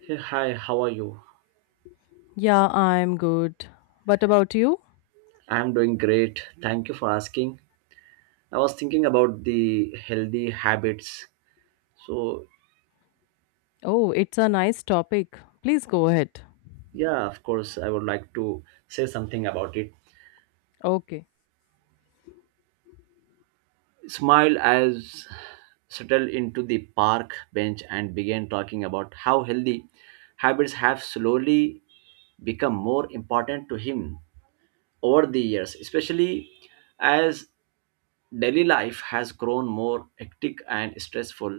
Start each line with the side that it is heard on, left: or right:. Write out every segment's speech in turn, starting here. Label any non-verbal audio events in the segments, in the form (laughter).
right: Hey, hi, how are you?
left: Yeah, I'm good. What about you?
right: I'm doing great. Thank you for asking. I was thinking about the healthy habits. So,
left: Oh, it's a nice topic. Please go ahead.
right: yeah, of course, I would like to say something about it.
left: Okay.
right: Smile as settled into the park bench and began talking about how healthy habits have slowly become more important to him over the years, especially as daily life has grown more hectic and stressful.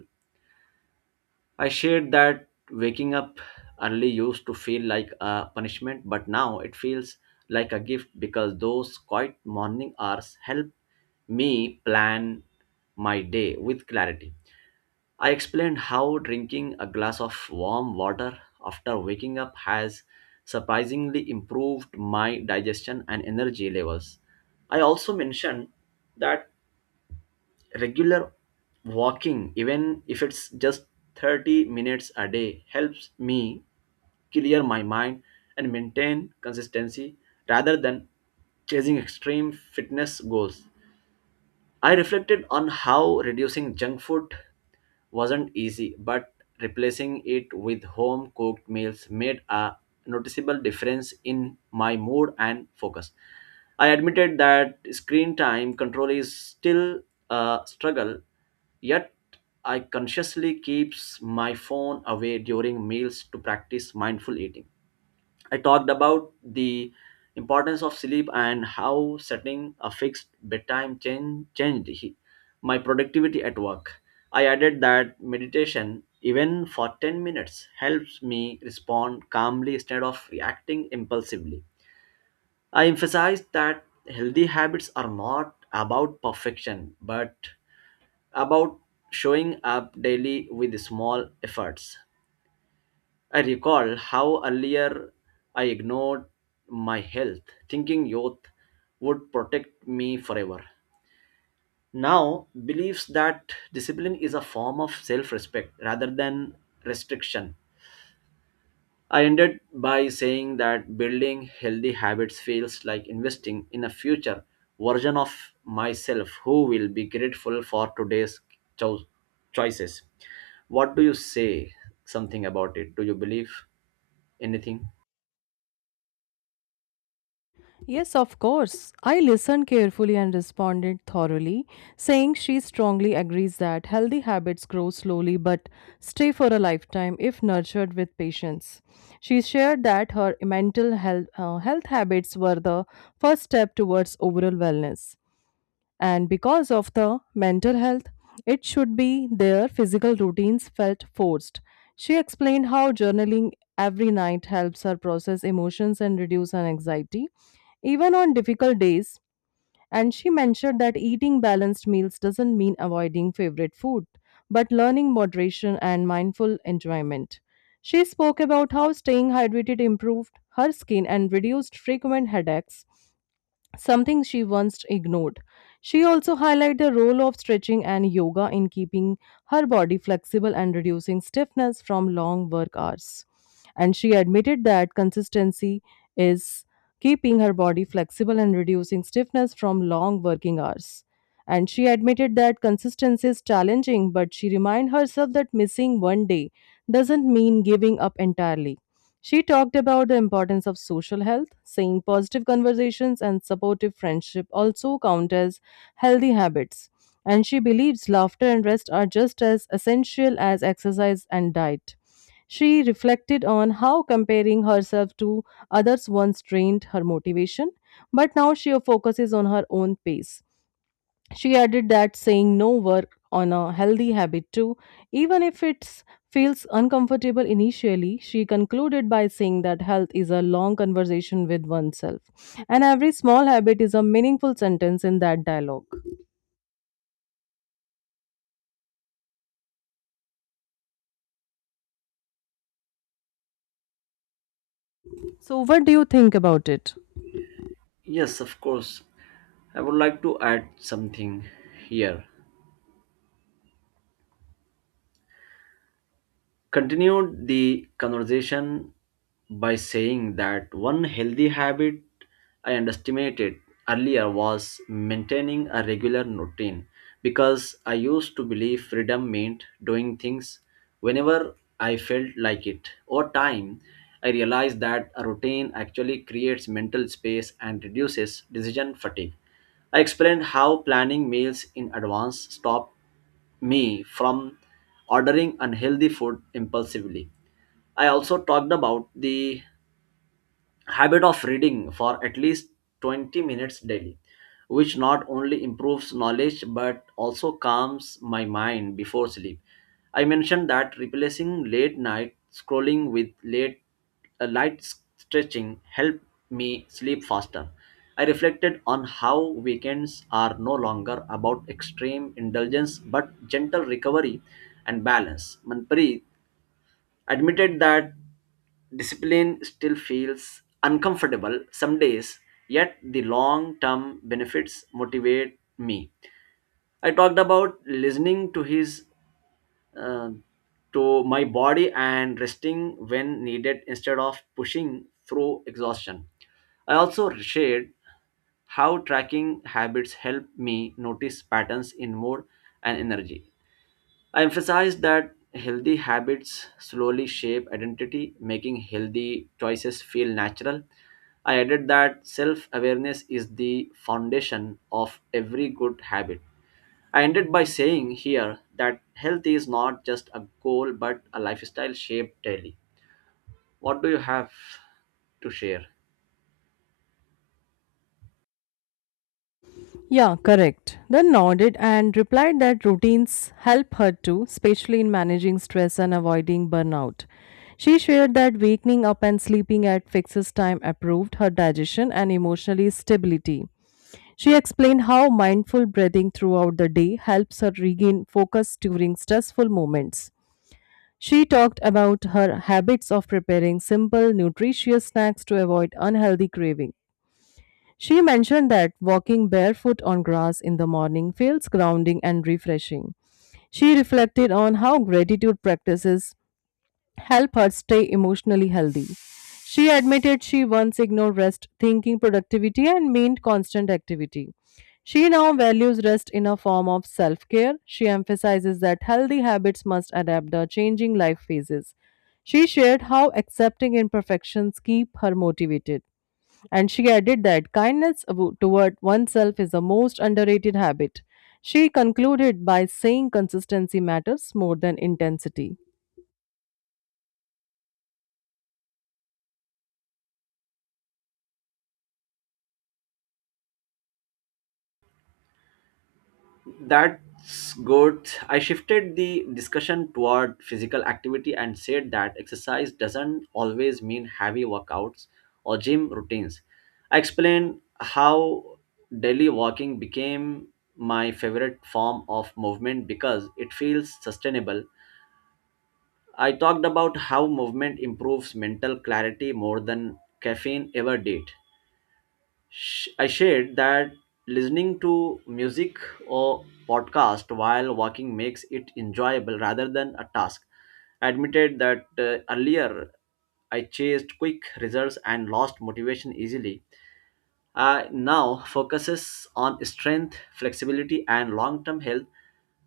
right: I shared that waking up early used to feel like a punishment, but now it feels like a gift because those quiet morning hours help me plan my day with clarity. I explained how drinking a glass of warm water after waking up has surprisingly improved my digestion and energy levels. I also mentioned that regular walking, even if it's just 30 minutes a day, helps me clear my mind and maintain consistency rather than chasing extreme fitness goals. I reflected on how reducing junk food wasn't easy, but replacing it with home cooked meals made a noticeable difference in my mood and focus. I admitted that screen time control is still a struggle, yet I consciously keeps my phone away during meals to practice mindful eating. I talked about the importance of sleep and how setting a fixed bedtime changed my productivity at work. I added that meditation, even for 10 minutes, helps me respond calmly instead of reacting impulsively. I emphasized that healthy habits are not about perfection, but about showing up daily with small efforts. I recall how earlier I ignored my health, thinking youth would protect me forever. Now, believes that discipline is a form of self respect rather than restriction. I ended by saying that building healthy habits feels like investing in a future version of myself who will be grateful for today's cho- choices. What do you say something about it? Do you believe anything?
left: Yes, of course. I listened carefully and responded thoroughly, saying she strongly agrees that healthy habits grow slowly but stay for a lifetime if nurtured with patience. She shared that her health habits were the first step towards overall wellness. And because of the mental health it should be their physical routines felt forced. She explained how journaling every night helps her process emotions and reduce her anxiety even on difficult days. And she mentioned that eating balanced meals doesn't mean avoiding favorite food but learning moderation and mindful enjoyment. She spoke about how staying hydrated improved her skin and reduced frequent headaches, something she once ignored. She also highlighted the role of stretching and yoga in keeping her body flexible and reducing stiffness from long work hours. And she admitted that consistency is keeping her body flexible and reducing stiffness from long working hours. And she admitted that consistency is challenging, but she reminded herself that missing one day doesn't mean giving up entirely. She talked about the importance of social health, saying positive conversations and supportive friendship also count as healthy habits. And she believes laughter and rest are just as essential as exercise and diet. She reflected on how comparing herself to others once drained her motivation, but now she focuses on her own pace. She added that saying no work on a healthy habit too, even if it feels uncomfortable initially. She concluded by saying that health is a long conversation with oneself, and every small habit is a meaningful sentence in that dialogue. So, what do you think about it?
right: Yes, of course. I would like to add something here. Continued the conversation by saying that one healthy habit I underestimated earlier was maintaining a regular routine because I used to believe freedom meant doing things whenever I felt like it. Over time, I realized that a routine actually creates mental space and reduces decision fatigue. I explained how planning meals in advance stopped me from ordering unhealthy food impulsively. I also talked about the habit of reading for at least 20 minutes daily, which not only improves knowledge but also calms my mind before sleep. I mentioned that replacing late night scrolling with late a light s- stretching helped me sleep faster. I reflected on how weekends are no longer about extreme indulgence but gentle recovery and balance. Manpreet admitted that discipline still feels uncomfortable some days, yet the long term benefits motivate me. I talked about listening to his uh, to my body and resting when needed instead of pushing through exhaustion. I also shared how tracking habits help me notice patterns in mood and energy. I emphasize that healthy habits slowly shape identity, making healthy choices feel natural. I added that self awareness is the foundation of every good habit. I ended by saying here that health is not just a goal but a lifestyle shaped daily. What do you have to share?
left: Yeah, correct. Then nodded and replied that routines help her too, especially in managing stress and avoiding burnout. She shared that waking up and sleeping at fixed time improved her digestion and emotional stability. She explained how mindful breathing throughout the day helps her regain focus during stressful moments. She talked about her habits of preparing simple, nutritious snacks to avoid unhealthy cravings. She mentioned that walking barefoot on grass in the morning feels grounding and refreshing. She reflected on how gratitude practices help her stay emotionally healthy. She admitted she once ignored rest, thinking productivity and meant constant activity. She now values rest in a form of self care. She emphasizes that healthy habits must adapt to changing life phases. She shared how accepting imperfections keep her motivated. And she added that kindness toward oneself is the most underrated habit. She concluded by saying consistency matters more than intensity.
right: That's good. I shifted the discussion toward physical activity and said that exercise doesn't always mean heavy workouts or gym routines. I explained how daily walking became my favorite form of movement because it feels sustainable. I talked about how movement improves mental clarity more than caffeine ever did. I shared that listening to music or podcast while walking makes it enjoyable rather than a task. I admitted that earlier I chased quick results and lost motivation easily. I now focuses on strength, flexibility, and long-term health.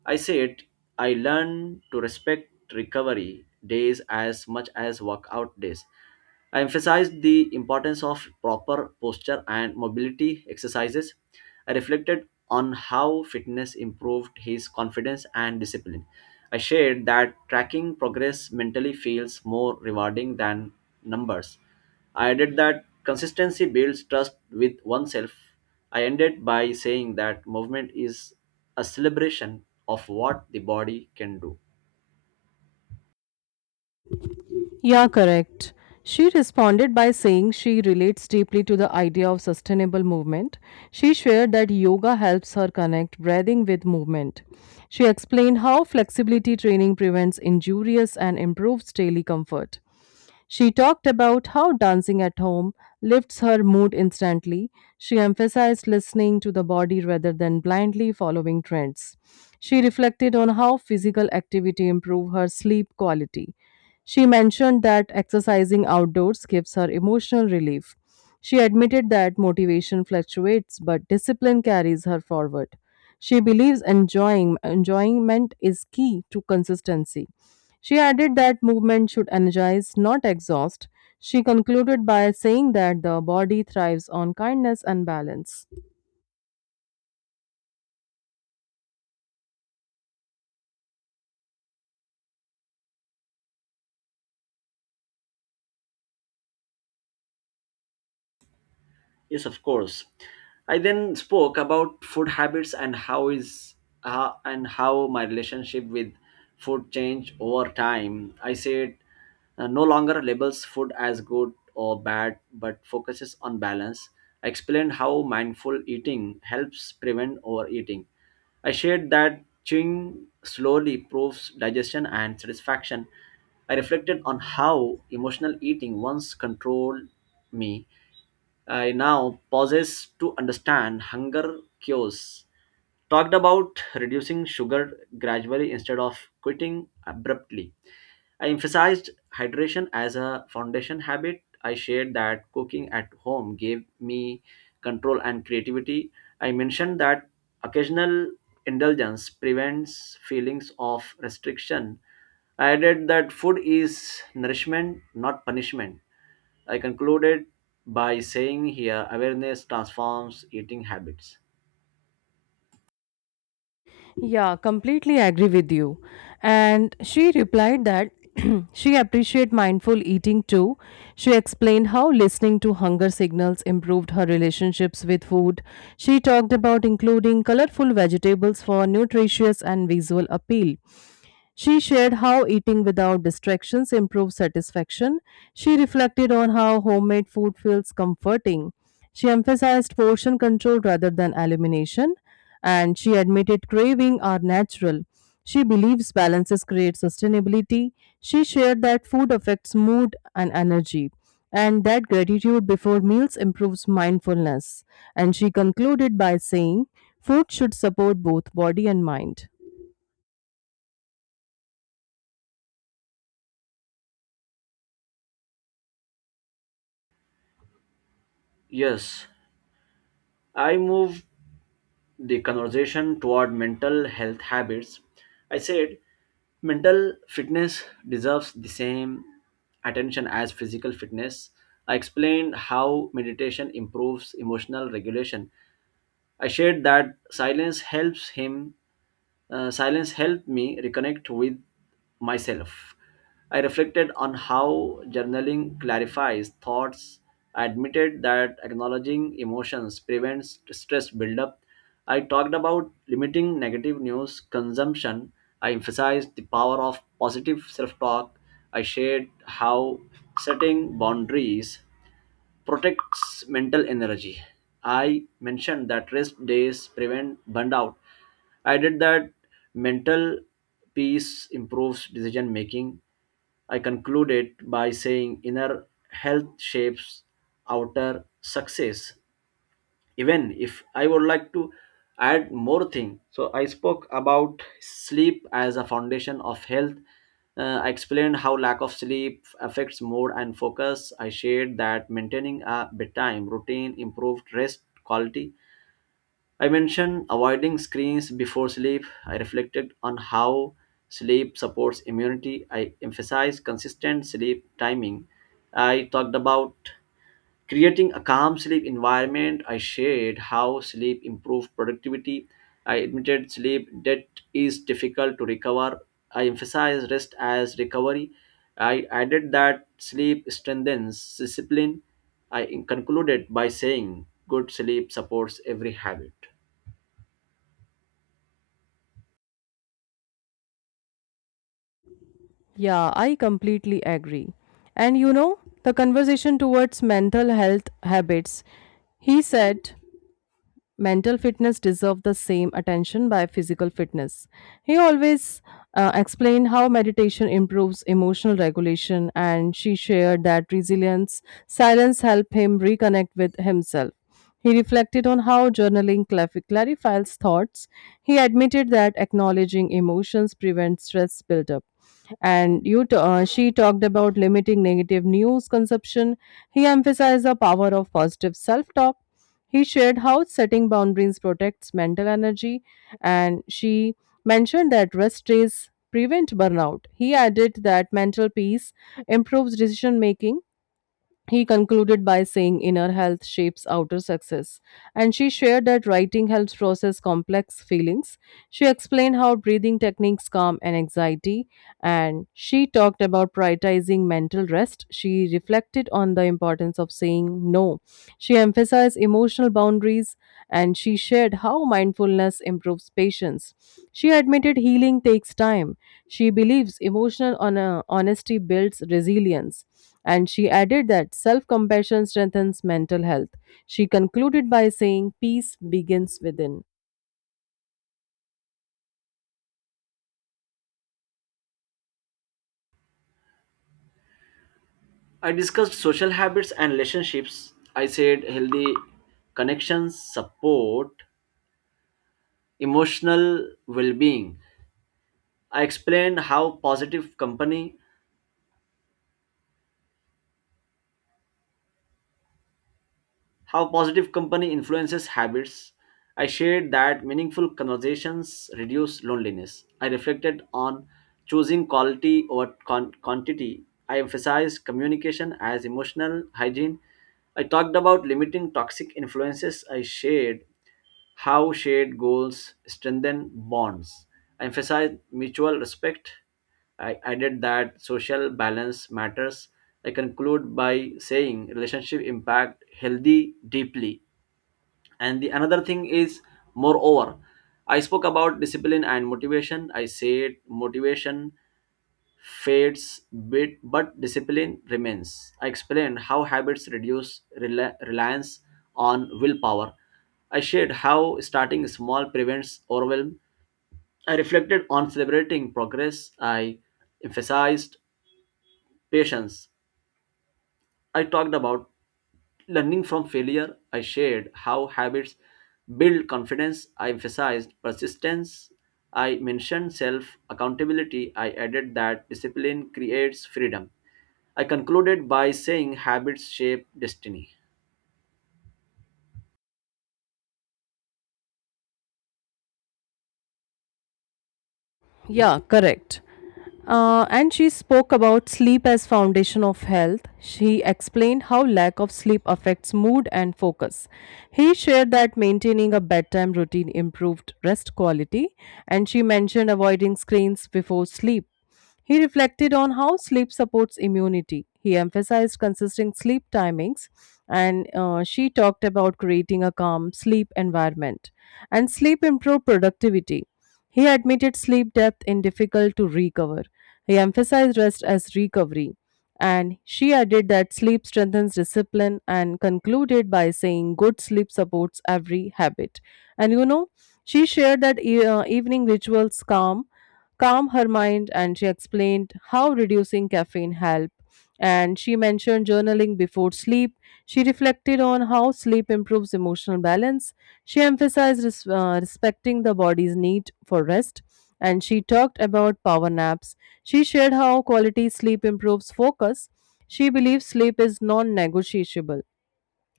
right: I said I learned to respect recovery days as much as workout days. I emphasized the importance of proper posture and mobility exercises. I reflected on how fitness improved his confidence and discipline. I shared that tracking progress mentally feels more rewarding than numbers. I added that consistency builds trust with oneself. I ended by saying that movement is a celebration of what the body can do.
left: Yeah, correct. She responded by saying she relates deeply to the idea of sustainable movement. She shared that yoga helps her connect breathing with movement. She explained how flexibility training prevents injuries and improves daily comfort. She talked about how dancing at home lifts her mood instantly. She emphasized listening to the body rather than blindly following trends. She reflected on how physical activity improves her sleep quality. She mentioned that exercising outdoors gives her emotional relief. She admitted that motivation fluctuates, but discipline carries her forward. She believes enjoying enjoyment is key to consistency. She added that movement should energize, not exhaust. She concluded by saying that the body thrives on kindness and balance.
right: Yes, of course. I then spoke about food habits and how is and how my relationship with food changed over time. I said no longer labels food as good or bad, but focuses on balance. I explained how mindful eating helps prevent overeating. I shared that chewing slowly proves digestion and satisfaction. I reflected on how emotional eating once controlled me. I now pauses to understand hunger cures. Talked about reducing sugar gradually instead of quitting abruptly. I emphasized hydration as a foundation habit. I shared that cooking at home gave me control and creativity. I mentioned that occasional indulgence prevents feelings of restriction. I added that food is nourishment, not punishment. I concluded by saying here awareness transforms eating habits.
left: Yeah, completely agree with you. And she replied that (clears throat) she appreciated mindful eating too. She explained how listening to hunger signals improved her relationships with food. She talked about including colorful vegetables for nutritious and visual appeal. She shared how eating without distractions improves satisfaction. She reflected on how homemade food feels comforting. She emphasized portion control rather than elimination, and she admitted craving are natural. She believes balances create sustainability. She shared that food affects mood and energy, and that gratitude before meals improves mindfulness. And she concluded by saying, "Food should support both body and mind."
right: Yes, I moved the conversation toward mental health habits. I said mental fitness deserves the same attention as physical fitness. I explained how meditation improves emotional regulation. I shared that silence helps him silence helped me reconnect with myself. I reflected on how journaling clarifies thoughts. I admitted that acknowledging emotions prevents stress buildup. I talked about limiting negative news consumption. I emphasized the power of positive self talk. I shared how setting boundaries protects mental energy. I mentioned that rest days prevent burnout. I did that mental peace improves decision making. I concluded by saying inner health shapes outer success, even if I would like to add more thing. So I spoke about sleep as a foundation of health. I explained how lack of sleep affects mood and focus. I shared that maintaining a bedtime routine improved rest quality. I mentioned avoiding screens before sleep. I reflected on how sleep supports immunity. I emphasized consistent sleep timing. I talked about creating a calm sleep environment. I shared how sleep improved productivity. I admitted sleep that is difficult to recover. I emphasized rest as recovery. I added that sleep strengthens discipline. I concluded by saying good sleep supports every habit.
left: Yeah, I completely agree. The conversation towards mental health habits, he said, mental fitness deserve the same attention by physical fitness. He always explained how meditation improves emotional regulation. And she shared that resilience silence help him reconnect with himself. He reflected on how journaling clarifies thoughts. He admitted that acknowledging emotions prevents stress buildup. She talked about limiting negative news consumption. He emphasized the power of positive self-talk. He shared how setting boundaries protects mental energy, and she mentioned that rest days prevent burnout. He added that mental peace improves decision making. He concluded by saying inner health shapes outer success. And she shared that writing helps process complex feelings. She explained how breathing techniques calm and anxiety. And she talked about prioritizing mental rest. She reflected on the importance of saying no. She emphasized emotional boundaries, and she shared how mindfulness improves patience. She admitted healing takes time. She believes emotional honesty builds resilience. And she added that self compassion strengthens mental health. She concluded by saying, "Peace begins within."
right: I discussed social habits and relationships. I said healthy connections support emotional well being. I explained how positive company influences habits. I shared that meaningful conversations reduce loneliness. I reflected on choosing quality over quantity. I emphasized communication as emotional hygiene. I talked about limiting toxic influences. I shared how shared goals strengthen bonds, emphasize mutual respect. I added that social balance matters. I conclude by saying relationship impact healthy deeply. And the another thing is moreover, I spoke about discipline and motivation. I said motivation fades bit but discipline remains. I explained how habits reduce reliance on willpower. I shared how starting small prevents overwhelm. I reflected on celebrating progress. I emphasized patience. I talked about learning from failure. I shared how habits build confidence. I emphasized persistence. I mentioned self accountability. I added that discipline creates freedom. I concluded by saying habits shape destiny.
left: Yeah, correct. And she spoke about sleep as foundation of health. She explained how lack of sleep affects mood and focus. He shared that maintaining a bedtime routine improved rest quality, and she mentioned avoiding screens before sleep. He reflected on how sleep supports immunity. He emphasized consistent sleep timings, and she talked about creating a calm sleep environment. And sleep improved productivity. He admitted sleep depth in difficult to recover. He emphasized rest as recovery. And she added that sleep strengthens discipline and concluded by saying good sleep supports every habit. And you know, she shared that evening rituals calm her mind, and she explained how reducing caffeine helped, and she mentioned journaling before sleep. She reflected on how sleep improves emotional balance. She emphasized respecting the body's need for rest. And she talked about power naps. She shared how quality sleep improves focus. She believes sleep is non negotiable.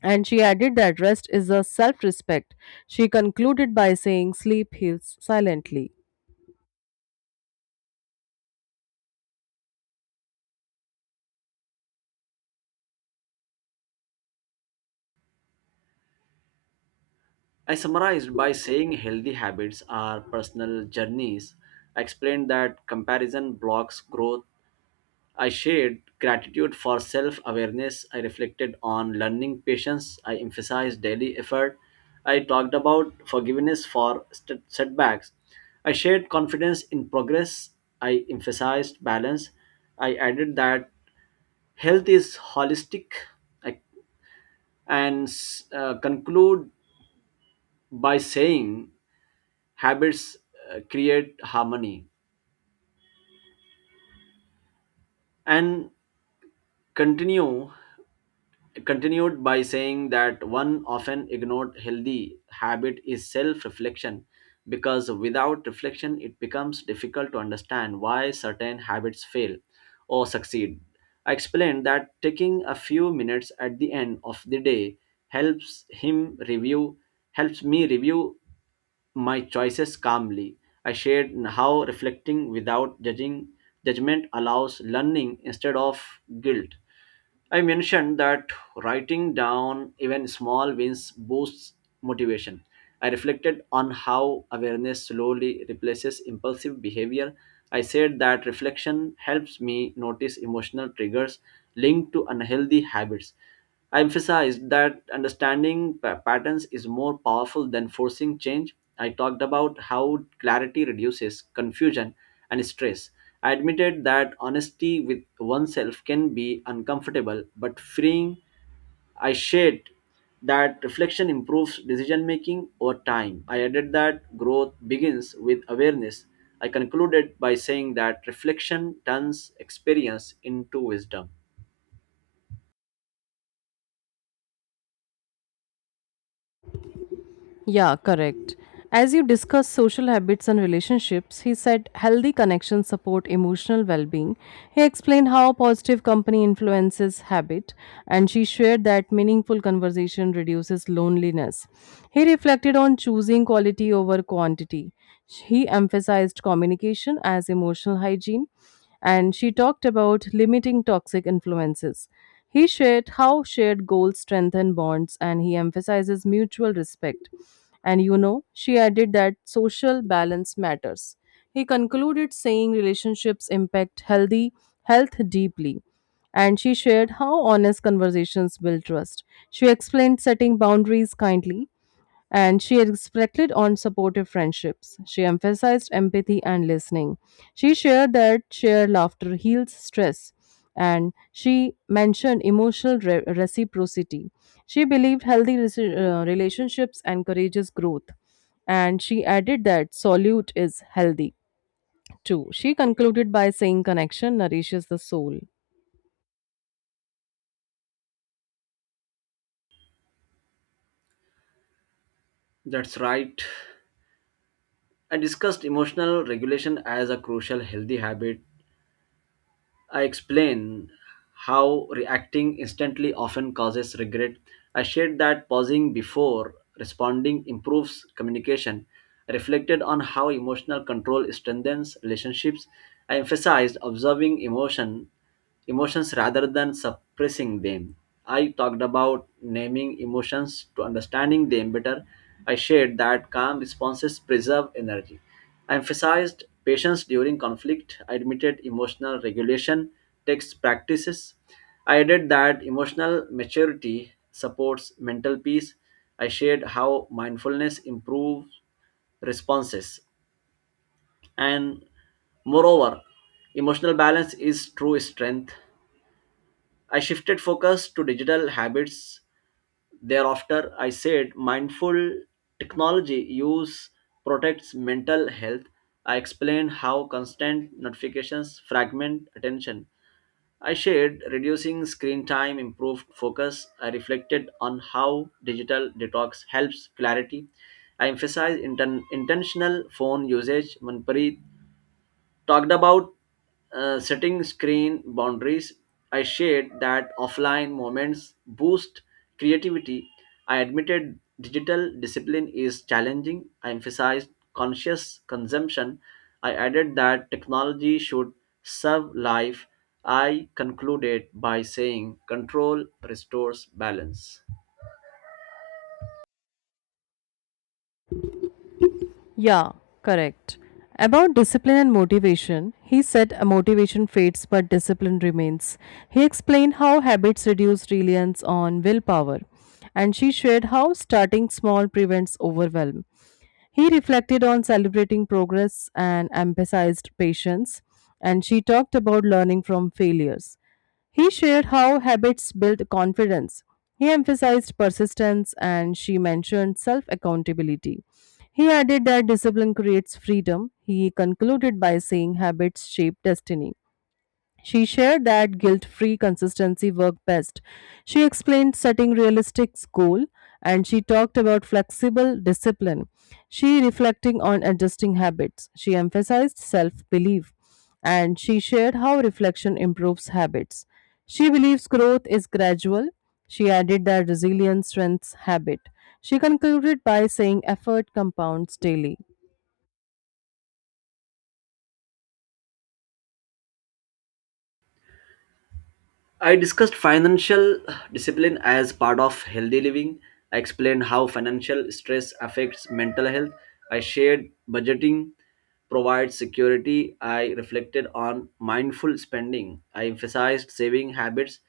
left: And she added that rest is a self respect. She concluded by saying sleep heals silently.
right: I summarized by saying healthy habits are personal journeys. I explained that comparison blocks growth. I shared gratitude for self awareness. I reflected on learning patience. I emphasized daily effort. I talked about forgiveness for setbacks. I shared confidence in progress. I emphasized balance. I added that health is holistic. I and conclude by saying habits create harmony and continue continued by saying that one often ignored healthy habit is self reflection because without reflection it becomes difficult to understand why certain habits fail or succeed. I explained that taking a few minutes at the end of the day helps him review helps me review my choices calmly. I shared how reflecting without judging judgment allows learning instead of guilt. I mentioned that writing down even small wins boosts motivation. I reflected on how awareness slowly replaces impulsive behavior. I said that reflection helps me notice emotional triggers linked to unhealthy habits. I emphasized that understanding patterns is more powerful than forcing change. I talked about how clarity reduces confusion and stress. I admitted that honesty with oneself can be uncomfortable but freeing. I shared that reflection improves decision making over time. I added that growth begins with awareness. I concluded by saying that reflection turns experience into wisdom.
left: Yeah, correct. As you discuss social habits and relationships, he said healthy connections support emotional well being. He explained how positive company influences habit, and she shared that meaningful conversation reduces loneliness. He reflected on choosing quality over quantity. He emphasized communication as emotional hygiene, and she talked about limiting toxic influences. He shared how shared goals strengthen bonds, and he emphasizes mutual respect. She added that social balance matters. He concluded saying relationships impact healthy health deeply, and she shared how honest conversations build trust. She explained setting boundaries kindly, and she reflected on supportive friendships. She emphasized empathy and listening. She shared that shared laughter heals stress, and she mentioned emotional reciprocity. She believed healthy relationships encourages growth, and she added that solitude is healthy too. She concluded by saying connection nourishes the soul.
right: That's right. I discussed emotional regulation as a crucial healthy habit. I explain how reacting instantly often causes regret. I shared that pausing before responding improves communication. I reflected on how emotional control strengthens relationships. I emphasized observing emotions rather than suppressing them. I talked about naming emotions to understanding them better. I shared that calm responses preserve energy. I emphasized patience during conflict. I admitted emotional regulation takes practices. I added that emotional maturity supports mental peace. I shared how mindfulness improves responses. And moreover, emotional balance is true strength. I shifted focus to digital habits. Thereafter, I said mindful technology use protects mental health. I explained how constant notifications fragment attention. I shared reducing screen time improved focus. I reflected on how digital detox helps clarity. I emphasized intentional phone usage. Manpreet talked about setting screen boundaries. I shared that offline moments boost creativity. I admitted digital discipline is challenging. I emphasized conscious consumption. I added that technology should serve life. I concluded by saying control restores balance.
left: Yeah, correct. About discipline and motivation, he said, "A motivation fades but discipline remains." He explained how habits reduce reliance on willpower, and she shared how starting small prevents overwhelm. He reflected on celebrating progress and emphasized patience, and she talked about learning from failures. He shared how habits build confidence. He emphasized persistence, and she mentioned self accountability. He added that discipline creates freedom. He concluded by saying habits shape destiny. She shared that guilt free consistency worked best. She explained setting realistic goal, and she talked about flexible discipline. She reflecting on adjusting habits. She emphasized self belief, and she shared how reflection improves habits. She believes growth is gradual. She added that resilience strengthens habit. She concluded by saying effort compounds daily.
right: I discussed financial discipline as part of healthy living. I explained how financial stress affects mental health. I shared budgeting provides security. I reflected on mindful spending. I emphasized saving habits.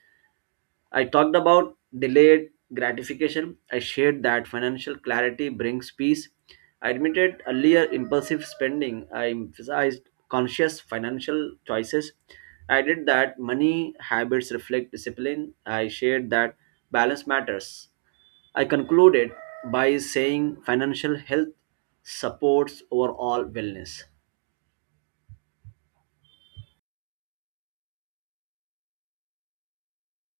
right: I talked about delayed gratification. I shared that financial clarity brings peace. I admitted earlier impulsive spending. I emphasized conscious financial choices. I did that money habits reflect discipline. I shared that balance matters. I concluded by saying financial health supports overall wellness.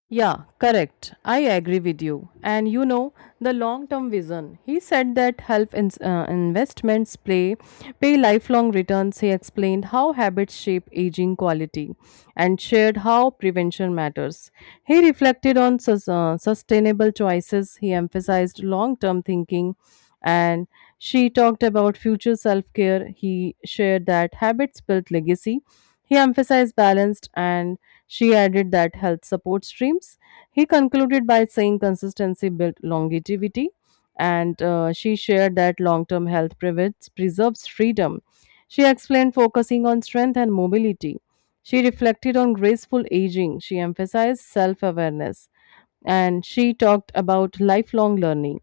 left: Yeah, correct. I agree with you. The long term vision. He said that health investments pay lifelong returns. He explained how habits shape aging quality and shared how prevention matters. He reflected on sustainable choices. He emphasized long term thinking, and she talked about future self-care. He shared that habits built legacy. He emphasized balanced, and she added that health support streams. He concluded by saying consistency built longevity. And she shared that long-term health prevents preserves freedom. She explained focusing on strength and mobility. She reflected on graceful aging. She emphasized self-awareness, and she talked about lifelong learning.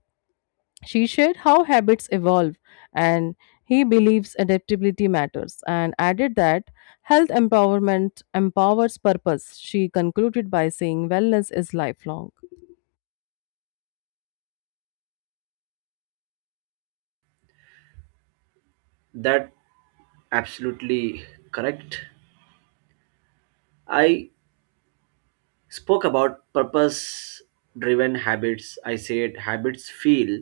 left: She shared how habits evolve, and he believes adaptability matters and added that health empowerment empowers purpose. She concluded by saying wellness is lifelong.
right: That absolutely correct. I spoke about purpose driven habits. I said habits feel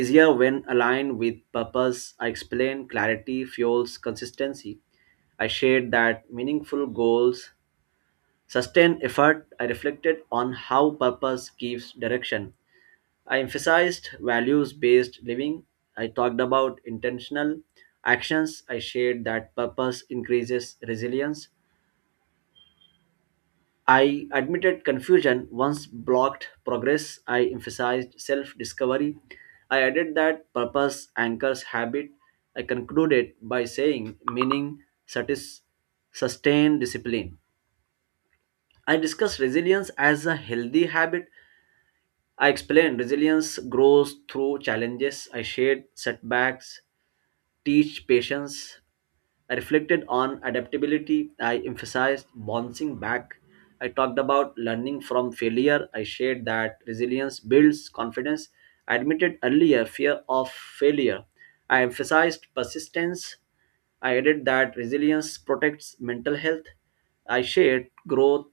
right: easier when aligned with purpose. I explained clarity fuels consistency. I shared that meaningful goals sustain effort. I reflected on how purpose gives direction. I emphasized values based living. I talked about intentional actions. I shared that purpose increases resilience. I admitted confusion once blocked progress. I emphasized self discovery. I added that purpose anchors habit. I concluded by saying meaning satis- sustain discipline. I discussed resilience as a healthy habit. I explained resilience grows through challenges. I shared setbacks, teach patience. I reflected on adaptability. I emphasized bouncing back. I talked about learning from failure. I shared that resilience builds confidence. I admitted earlier fear of failure. I emphasized persistence. I added that resilience protects mental health. I shared growth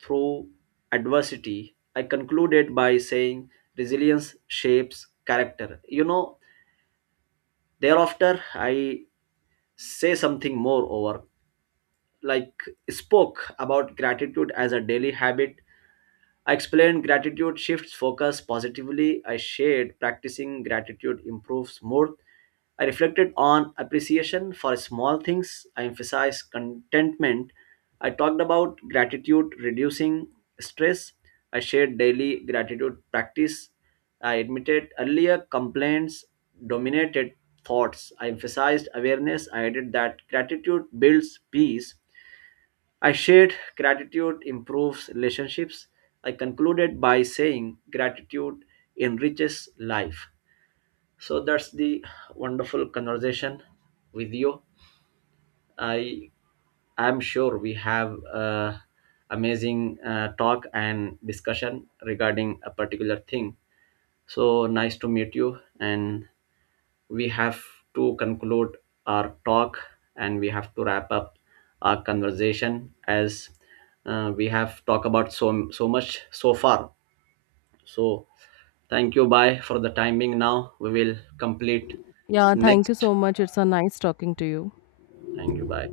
right: through adversity. I concluded by saying resilience shapes character. You know, thereafter I say something more over, like spoke about gratitude as a daily habit. I explained gratitude shifts focus positively. I shared practicing gratitude improves mood. I reflected on appreciation for small things. I emphasized contentment. I talked about gratitude reducing stress. I shared daily gratitude practice. I admitted earlier complaints dominated thoughts. I emphasized awareness. I added that gratitude builds peace. I shared gratitude improves relationships. I concluded by saying gratitude enriches life. So that's the wonderful conversation with you. I am sure we have amazing talk and discussion regarding a particular thing. So nice to meet you, and we have to conclude our talk, and we have to wrap up our conversation as we have talked about so much so far. So thank you, bye for the timing. Now we will complete
left: Yeah, thank you
right: next.
left: so much. It's a nice talking to you.
right: Thank you, bye.